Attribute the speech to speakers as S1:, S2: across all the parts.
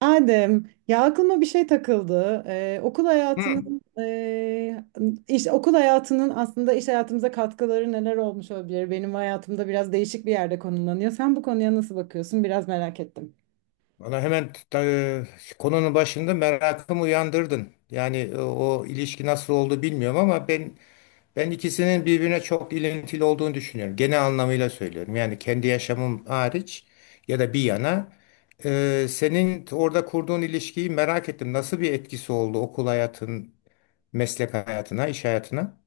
S1: Adem, ya aklıma bir şey takıldı. Okul
S2: Hı.
S1: hayatının e, iş okul hayatının aslında iş hayatımıza katkıları neler olmuş olabilir? Benim hayatımda biraz değişik bir yerde konumlanıyor. Sen bu konuya nasıl bakıyorsun? Biraz merak ettim.
S2: Bana hemen konunun başında merakımı uyandırdın. Yani o ilişki nasıl oldu bilmiyorum ama ben ikisinin birbirine çok ilintili olduğunu düşünüyorum. Genel anlamıyla söylüyorum. Yani kendi yaşamım hariç ya da bir yana senin orada kurduğun ilişkiyi merak ettim. Nasıl bir etkisi oldu okul hayatın, meslek hayatına, iş hayatına?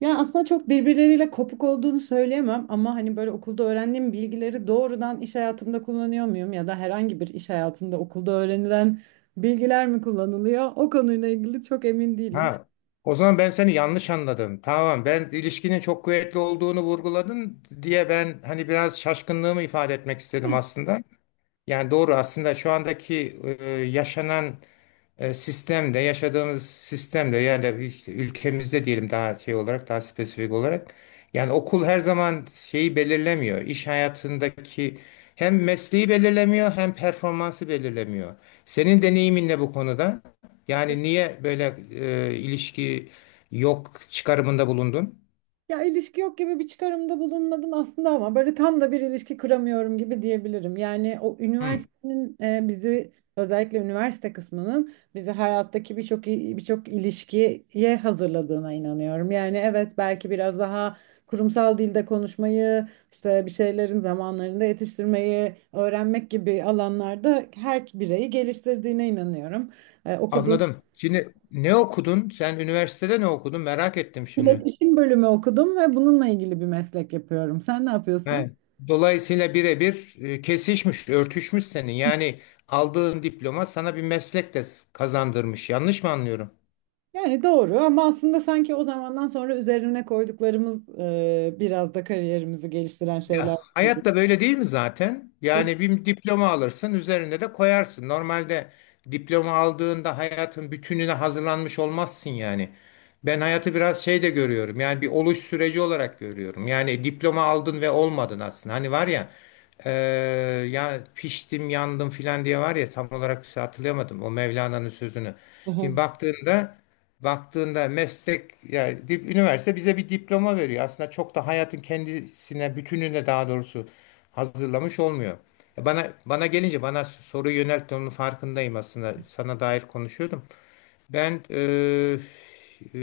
S1: Ya aslında çok birbirleriyle kopuk olduğunu söyleyemem ama hani böyle okulda öğrendiğim bilgileri doğrudan iş hayatımda kullanıyor muyum ya da herhangi bir iş hayatında okulda öğrenilen bilgiler mi kullanılıyor? O konuyla ilgili çok emin değilim.
S2: Ha, o zaman ben seni yanlış anladım. Tamam, ben ilişkinin çok kuvvetli olduğunu vurguladın diye ben hani biraz şaşkınlığımı ifade etmek istedim aslında. Yani doğru aslında şu andaki yaşanan sistemde, yaşadığımız sistemde yani işte ülkemizde diyelim daha şey olarak, daha spesifik olarak yani okul her zaman şeyi belirlemiyor. İş hayatındaki hem mesleği belirlemiyor hem performansı belirlemiyor. Senin deneyimin ne bu konuda? Yani niye böyle ilişki yok çıkarımında bulundun?
S1: Ya ilişki yok gibi bir çıkarımda bulunmadım aslında ama böyle tam da bir ilişki kuramıyorum gibi diyebilirim. Yani o
S2: Hı,
S1: üniversitenin bizi özellikle üniversite kısmının bizi hayattaki birçok ilişkiye hazırladığına inanıyorum. Yani evet belki biraz daha kurumsal dilde konuşmayı, işte bir şeylerin zamanlarında yetiştirmeyi öğrenmek gibi alanlarda her bireyi geliştirdiğine inanıyorum. E, okuduğum
S2: anladım. Şimdi ne okudun? Sen üniversitede ne okudun? Merak ettim şimdi.
S1: iletişim bölümü okudum ve bununla ilgili bir meslek yapıyorum. Sen ne yapıyorsun?
S2: He. Dolayısıyla birebir kesişmiş, örtüşmüş senin. Yani aldığın diploma sana bir meslek de kazandırmış. Yanlış mı anlıyorum?
S1: Yani doğru ama aslında sanki o zamandan sonra üzerine koyduklarımız biraz da kariyerimizi geliştiren
S2: Ya
S1: şeyler gibi.
S2: hayat da böyle değil mi zaten?
S1: Kes-
S2: Yani bir diploma alırsın, üzerine de koyarsın. Normalde diploma aldığında hayatın bütününe hazırlanmış olmazsın yani. Ben hayatı biraz şey de görüyorum. Yani bir oluş süreci olarak görüyorum. Yani diploma aldın ve olmadın aslında. Hani var ya eee, ya piştim yandım filan diye var ya tam olarak hatırlayamadım o Mevlana'nın sözünü.
S1: Hı hı,
S2: Şimdi baktığında meslek yani üniversite bize bir diploma veriyor. Aslında çok da hayatın kendisine, bütününe daha doğrusu hazırlamış olmuyor. Bana gelince bana soru yönelttiğinin farkındayım aslında. Sana dair konuşuyordum. Ben e,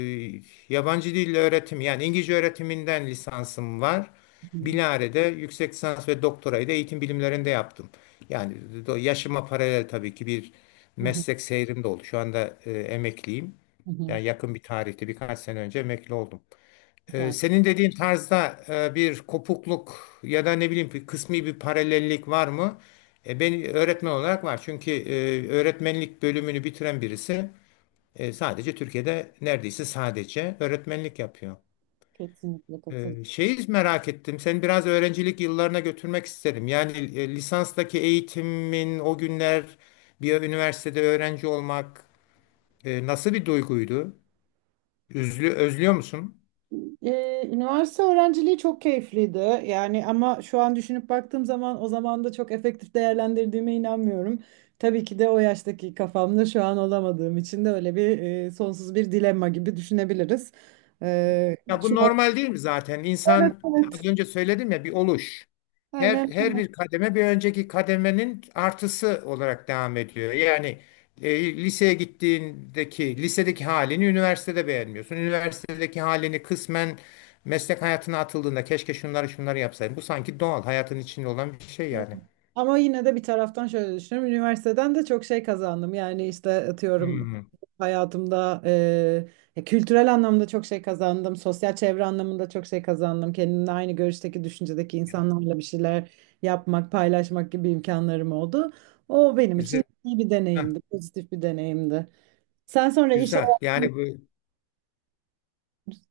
S2: yabancı dil öğretim yani İngilizce öğretiminden lisansım var.
S1: hı
S2: Bilare'de yüksek lisans ve doktorayı da eğitim bilimlerinde yaptım. Yani yaşıma paralel tabii ki bir
S1: hı,
S2: meslek seyrim de oldu. Şu anda emekliyim.
S1: hı hı.
S2: Yani yakın bir tarihte birkaç sene önce emekli oldum.
S1: Güzel.
S2: Senin dediğin tarzda bir kopukluk ya da ne bileyim bir kısmi bir paralellik var mı? Ben öğretmen olarak var. Çünkü öğretmenlik bölümünü bitiren birisi sadece Türkiye'de neredeyse sadece öğretmenlik yapıyor.
S1: Kesinlikle katıl.
S2: Şeyi merak ettim. Seni biraz öğrencilik yıllarına götürmek isterim. Yani lisanstaki eğitimin o günler bir üniversitede öğrenci olmak nasıl bir duyguydu? Özlüyor musun?
S1: Üniversite öğrenciliği çok keyifliydi. Yani ama şu an düşünüp baktığım zaman o zaman da çok efektif değerlendirdiğime inanmıyorum. Tabii ki de o yaştaki kafamda şu an olamadığım için de öyle bir sonsuz bir dilemma gibi düşünebiliriz. Ee,
S2: Ya bu
S1: şu an-
S2: normal değil mi zaten?
S1: Evet,
S2: İnsan az
S1: evet.
S2: önce söyledim ya bir oluş. Her
S1: Aynen.
S2: her bir kademe bir önceki kademenin artısı olarak devam ediyor. Yani liseye gittiğindeki lisedeki halini üniversitede beğenmiyorsun. Üniversitedeki halini kısmen meslek hayatına atıldığında keşke şunları şunları yapsaydım. Bu sanki doğal hayatın içinde olan bir şey yani.
S1: Ama yine de bir taraftan şöyle düşünüyorum. Üniversiteden de çok şey kazandım. Yani işte atıyorum
S2: Hmm.
S1: hayatımda kültürel anlamda çok şey kazandım. Sosyal çevre anlamında çok şey kazandım. Kendimle aynı görüşteki, düşüncedeki insanlarla bir şeyler yapmak, paylaşmak gibi imkanlarım oldu. O benim için
S2: Güzel.
S1: iyi bir deneyimdi, pozitif bir deneyimdi. Sen sonra iş
S2: Güzel.
S1: hayatına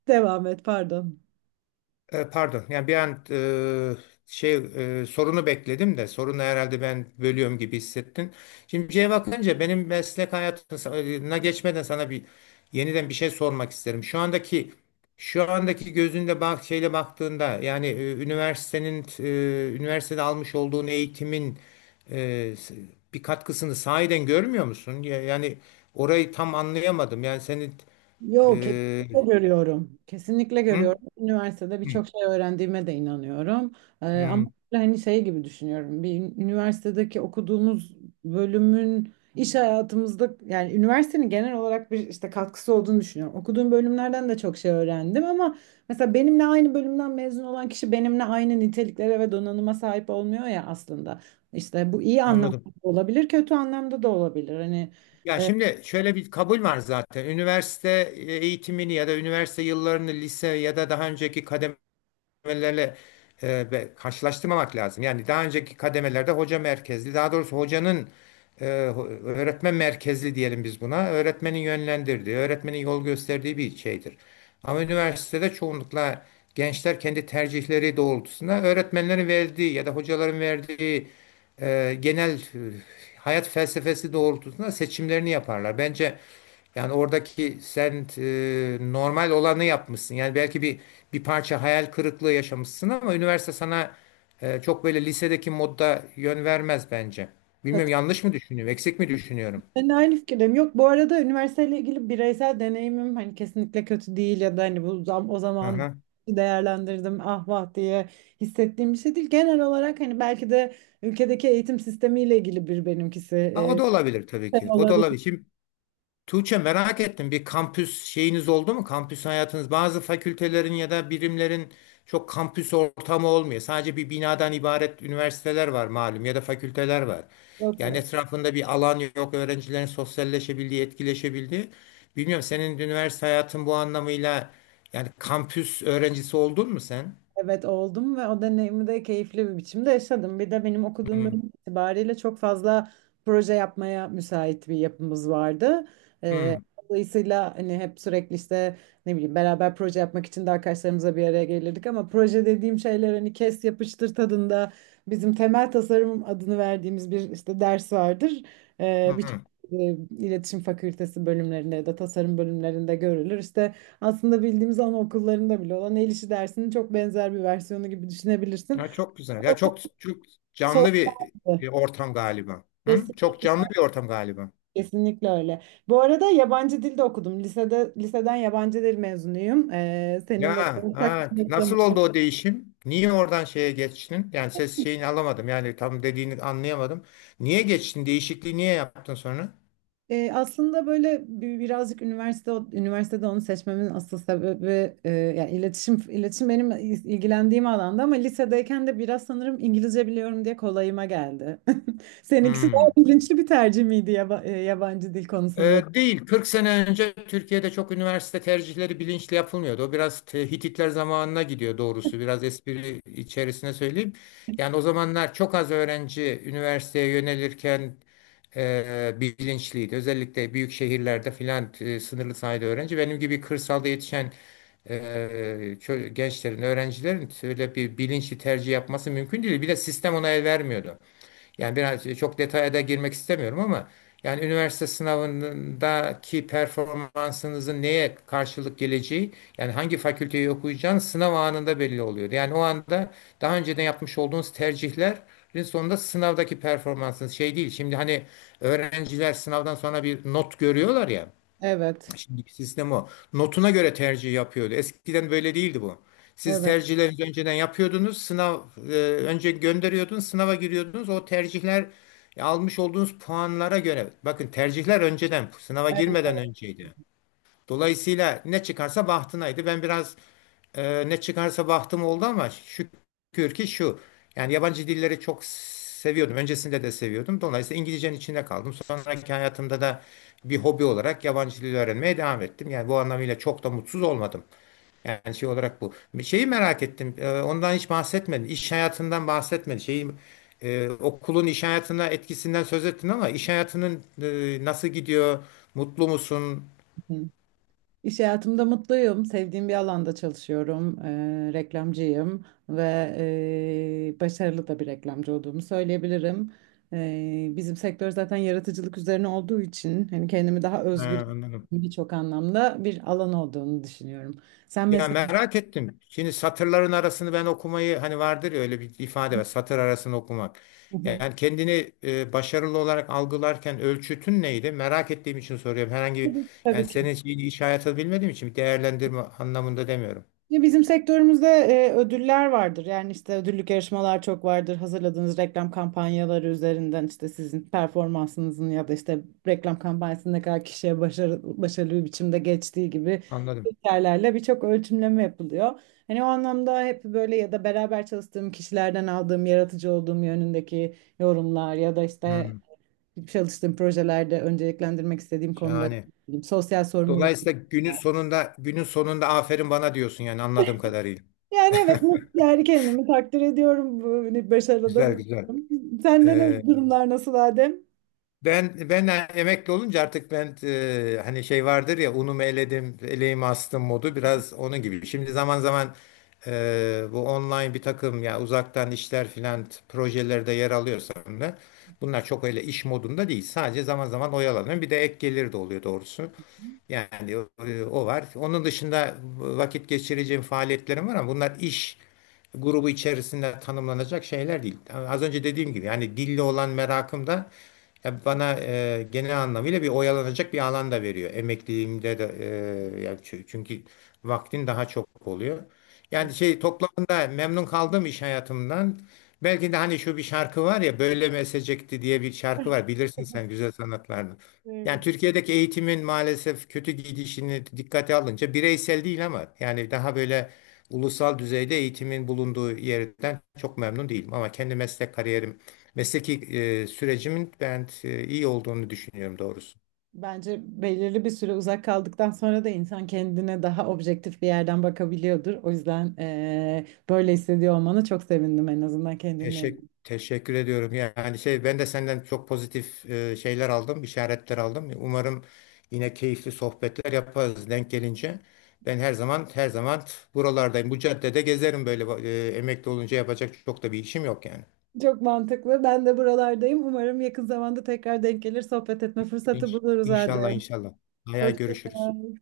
S1: devam et, pardon.
S2: Pardon. Yani bir an şey sorunu bekledim de sorunu herhalde ben bölüyorum gibi hissettin. Şimdi şeye bakınca benim meslek hayatına geçmeden sana bir yeniden bir şey sormak isterim. Şu andaki gözünde bak şeyle baktığında yani üniversitede almış olduğun eğitimin e, bir katkısını sahiden görmüyor musun? Yani orayı tam anlayamadım. Yani senin
S1: Yok,
S2: e,
S1: kesinlikle görüyorum. Kesinlikle
S2: hı?
S1: görüyorum. Üniversitede
S2: Hı,
S1: birçok şey öğrendiğime de inanıyorum. Ama
S2: hı,
S1: hani şey gibi düşünüyorum. Bir üniversitedeki okuduğumuz bölümün iş hayatımızda yani üniversitenin genel olarak bir işte katkısı olduğunu düşünüyorum. Okuduğum bölümlerden de çok şey öğrendim ama mesela benimle aynı bölümden mezun olan kişi benimle aynı niteliklere ve donanıma sahip olmuyor ya aslında. İşte bu iyi anlamda
S2: anladım.
S1: da olabilir, kötü anlamda da olabilir.
S2: Ya şimdi şöyle bir kabul var zaten. Üniversite eğitimini ya da üniversite yıllarını lise ya da daha önceki kademelerle karşılaştırmamak lazım. Yani daha önceki kademelerde hoca merkezli, daha doğrusu öğretmen merkezli diyelim biz buna. Öğretmenin yönlendirdiği, öğretmenin yol gösterdiği bir şeydir. Ama üniversitede çoğunlukla gençler kendi tercihleri doğrultusunda öğretmenlerin verdiği ya da hocaların verdiği genel hayat felsefesi doğrultusunda seçimlerini yaparlar. Bence yani oradaki sen normal olanı yapmışsın. Yani belki bir parça hayal kırıklığı yaşamışsın ama üniversite sana çok böyle lisedeki modda yön vermez bence.
S1: E,
S2: Bilmiyorum yanlış mı düşünüyorum, eksik mi düşünüyorum?
S1: Ben de aynı fikirdeyim. Yok bu arada üniversiteyle ilgili bireysel deneyimim hani kesinlikle kötü değil ya da o zaman
S2: Aha.
S1: değerlendirdim ah vah diye hissettiğim bir şey değil. Genel olarak hani belki de ülkedeki eğitim sistemiyle ilgili bir benimkisi
S2: Ha, o da olabilir tabii
S1: e,
S2: ki. O da
S1: olabilir.
S2: olabilir. Şimdi Tuğçe merak ettim bir kampüs şeyiniz oldu mu? Kampüs hayatınız bazı fakültelerin ya da birimlerin çok kampüs ortamı olmuyor. Sadece bir binadan ibaret üniversiteler var malum ya da fakülteler var. Yani etrafında bir alan yok öğrencilerin sosyalleşebildiği, etkileşebildiği. Bilmiyorum senin üniversite hayatın bu anlamıyla yani kampüs öğrencisi oldun mu sen?
S1: Evet oldum ve o deneyimi de keyifli bir biçimde yaşadım. Bir de benim okuduğum
S2: Hmm,
S1: bölüm itibariyle çok fazla proje yapmaya müsait bir yapımız vardı. Ee,
S2: hmm,
S1: Dolayısıyla hani hep sürekli işte ne bileyim beraber proje yapmak için de arkadaşlarımızla bir araya gelirdik ama proje dediğim şeyler hani kes yapıştır tadında bizim temel tasarım adını verdiğimiz bir işte ders vardır. Birçok
S2: hmm.
S1: e, iletişim fakültesi bölümlerinde ya da tasarım bölümlerinde görülür. İşte aslında bildiğimiz anaokullarında bile olan el işi dersinin çok benzer bir versiyonu gibi düşünebilirsin.
S2: Ya çok güzel. Ya çok çok canlı
S1: Sordu.
S2: bir ortam galiba. Hı? Çok
S1: Kesinlikle,
S2: canlı bir ortam galiba.
S1: kesinlikle öyle. Bu arada yabancı dilde okudum. Lisede, liseden yabancı dil mezunuyum.
S2: Ya
S1: Seninle de ortak
S2: ha,
S1: bir noktamız.
S2: nasıl oldu o değişim? Niye oradan şeye geçtin? Yani ses şeyini alamadım. Yani tam dediğini anlayamadım. Niye geçtin? Değişikliği niye yaptın sonra?
S1: Aslında birazcık üniversitede onu seçmemin asıl sebebi, yani iletişim benim ilgilendiğim alanda ama lisedeyken de biraz sanırım İngilizce biliyorum diye kolayıma geldi. Seninkisi
S2: Hmm.
S1: daha bilinçli bir tercih miydi yabancı dil konusunda?
S2: Değil. 40 sene önce Türkiye'de çok üniversite tercihleri bilinçli yapılmıyordu. O biraz Hititler zamanına gidiyor doğrusu. Biraz espri içerisine söyleyeyim. Yani o zamanlar çok az öğrenci üniversiteye yönelirken bilinçliydi. Özellikle büyük şehirlerde filan sınırlı sayıda öğrenci. Benim gibi kırsalda yetişen e, gençlerin, öğrencilerin öyle bir bilinçli tercih yapması mümkün değil. Bir de sistem ona el vermiyordu. Yani biraz çok detaya da girmek istemiyorum ama yani üniversite sınavındaki performansınızın neye karşılık geleceği yani hangi fakülteyi okuyacağınız sınav anında belli oluyordu. Yani o anda daha önceden yapmış olduğunuz tercihlerin sonunda sınavdaki performansınız şey değil. Şimdi hani öğrenciler sınavdan sonra bir not görüyorlar ya.
S1: Evet.
S2: Şimdiki sistem o. Notuna göre tercih yapıyordu. Eskiden böyle değildi bu. Siz
S1: Evet.
S2: tercihlerinizi önceden yapıyordunuz. Sınav e, önce gönderiyordunuz, sınava giriyordunuz. O tercihler almış olduğunuz puanlara göre. Bakın tercihler önceden, sınava girmeden
S1: Evet.
S2: önceydi. Dolayısıyla ne çıkarsa bahtınaydı. Ben biraz ne çıkarsa bahtım oldu ama şükür ki şu. Yani yabancı dilleri çok seviyordum. Öncesinde de seviyordum. Dolayısıyla İngilizcenin içinde kaldım. Sonraki hayatımda da bir hobi olarak yabancı dil öğrenmeye devam ettim. Yani bu anlamıyla çok da mutsuz olmadım. Yani şey olarak bu. Bir şeyi merak ettim. Ondan hiç bahsetmedin. İş hayatından bahsetmedin. Şeyi, okulun iş hayatına etkisinden söz ettin ama iş hayatının nasıl gidiyor? Mutlu musun?
S1: İş hayatımda mutluyum. Sevdiğim bir alanda çalışıyorum. Reklamcıyım ve başarılı da bir reklamcı olduğumu söyleyebilirim. Bizim sektör zaten yaratıcılık üzerine olduğu için hani kendimi daha
S2: Ha,
S1: özgür
S2: anladım.
S1: birçok anlamda bir alan olduğunu düşünüyorum. Sen
S2: Ya
S1: mesleğin
S2: merak ettim. Şimdi satırların arasını ben okumayı hani vardır ya öyle bir ifade var. Satır arasını okumak. Yani kendini başarılı olarak algılarken ölçütün neydi? Merak ettiğim için soruyorum. Herhangi bir yani
S1: tabii ki.
S2: senin şeyini iş hayatı bilmediğim için değerlendirme anlamında demiyorum.
S1: Ya bizim sektörümüzde ödüller vardır. Yani işte ödüllük yarışmalar çok vardır. Hazırladığınız reklam kampanyaları üzerinden işte sizin performansınızın ya da işte reklam kampanyasının ne kadar kişiye başarı, başarılı bir biçimde geçtiği gibi
S2: Anladım.
S1: kriterlerle birçok ölçümleme yapılıyor. Hani o anlamda hep böyle ya da beraber çalıştığım kişilerden aldığım yaratıcı olduğum yönündeki yorumlar ya da işte
S2: Hmm.
S1: çalıştığım projelerde önceliklendirmek istediğim konular,
S2: Yani
S1: sosyal sorumluluk.
S2: dolayısıyla günün sonunda aferin bana diyorsun yani anladığım kadarıyla.
S1: Yani evet mutlu yani kendimi takdir ediyorum bu hani başarıda
S2: Güzel güzel.
S1: bulunuyorum. Sende
S2: Ee,
S1: ne durumlar nasıl Adem?
S2: ben emekli olunca artık ben hani şey vardır ya unumu eledim, eleğimi astım modu biraz onun gibi. Şimdi zaman zaman bu online bir takım ya uzaktan işler filan projelerde yer alıyorsam da bunlar çok öyle iş modunda değil. Sadece zaman zaman oyalanıyorum. Bir de ek gelir de oluyor doğrusu. Yani o var. Onun dışında vakit geçireceğim faaliyetlerim var ama bunlar iş grubu içerisinde tanımlanacak şeyler değil. Yani az önce dediğim gibi yani dille olan merakım da ya bana genel anlamıyla bir oyalanacak bir alan da veriyor. Emekliliğimde de yani çünkü vaktin daha çok oluyor. Yani şey toplamında memnun kaldım iş hayatımdan. Belki de hani şu bir şarkı var ya böyle mi esecekti diye bir şarkı var. Bilirsin sen güzel sanatlarını. Yani
S1: Kesinlikle.
S2: Türkiye'deki eğitimin maalesef kötü gidişini dikkate alınca bireysel değil ama yani daha böyle ulusal düzeyde eğitimin bulunduğu yerden çok memnun değilim. Ama kendi meslek kariyerim, mesleki sürecimin ben iyi olduğunu düşünüyorum doğrusu.
S1: Bence belirli bir süre uzak kaldıktan sonra da insan kendine daha objektif bir yerden bakabiliyordur. O yüzden böyle hissediyor olmana çok sevindim en azından kendinle.
S2: Teşekkür ediyorum. Yani şey ben de senden çok pozitif şeyler aldım, işaretler aldım. Umarım yine keyifli sohbetler yaparız denk gelince. Ben her zaman her zaman buralardayım. Bu caddede gezerim böyle emekli olunca yapacak çok da bir işim yok yani.
S1: Çok mantıklı. Ben de buralardayım. Umarım yakın zamanda tekrar denk gelir, sohbet etme fırsatı buluruz
S2: İnşallah
S1: Adem.
S2: inşallah. Hayal
S1: Hoşça
S2: görüşürüz.
S1: kal.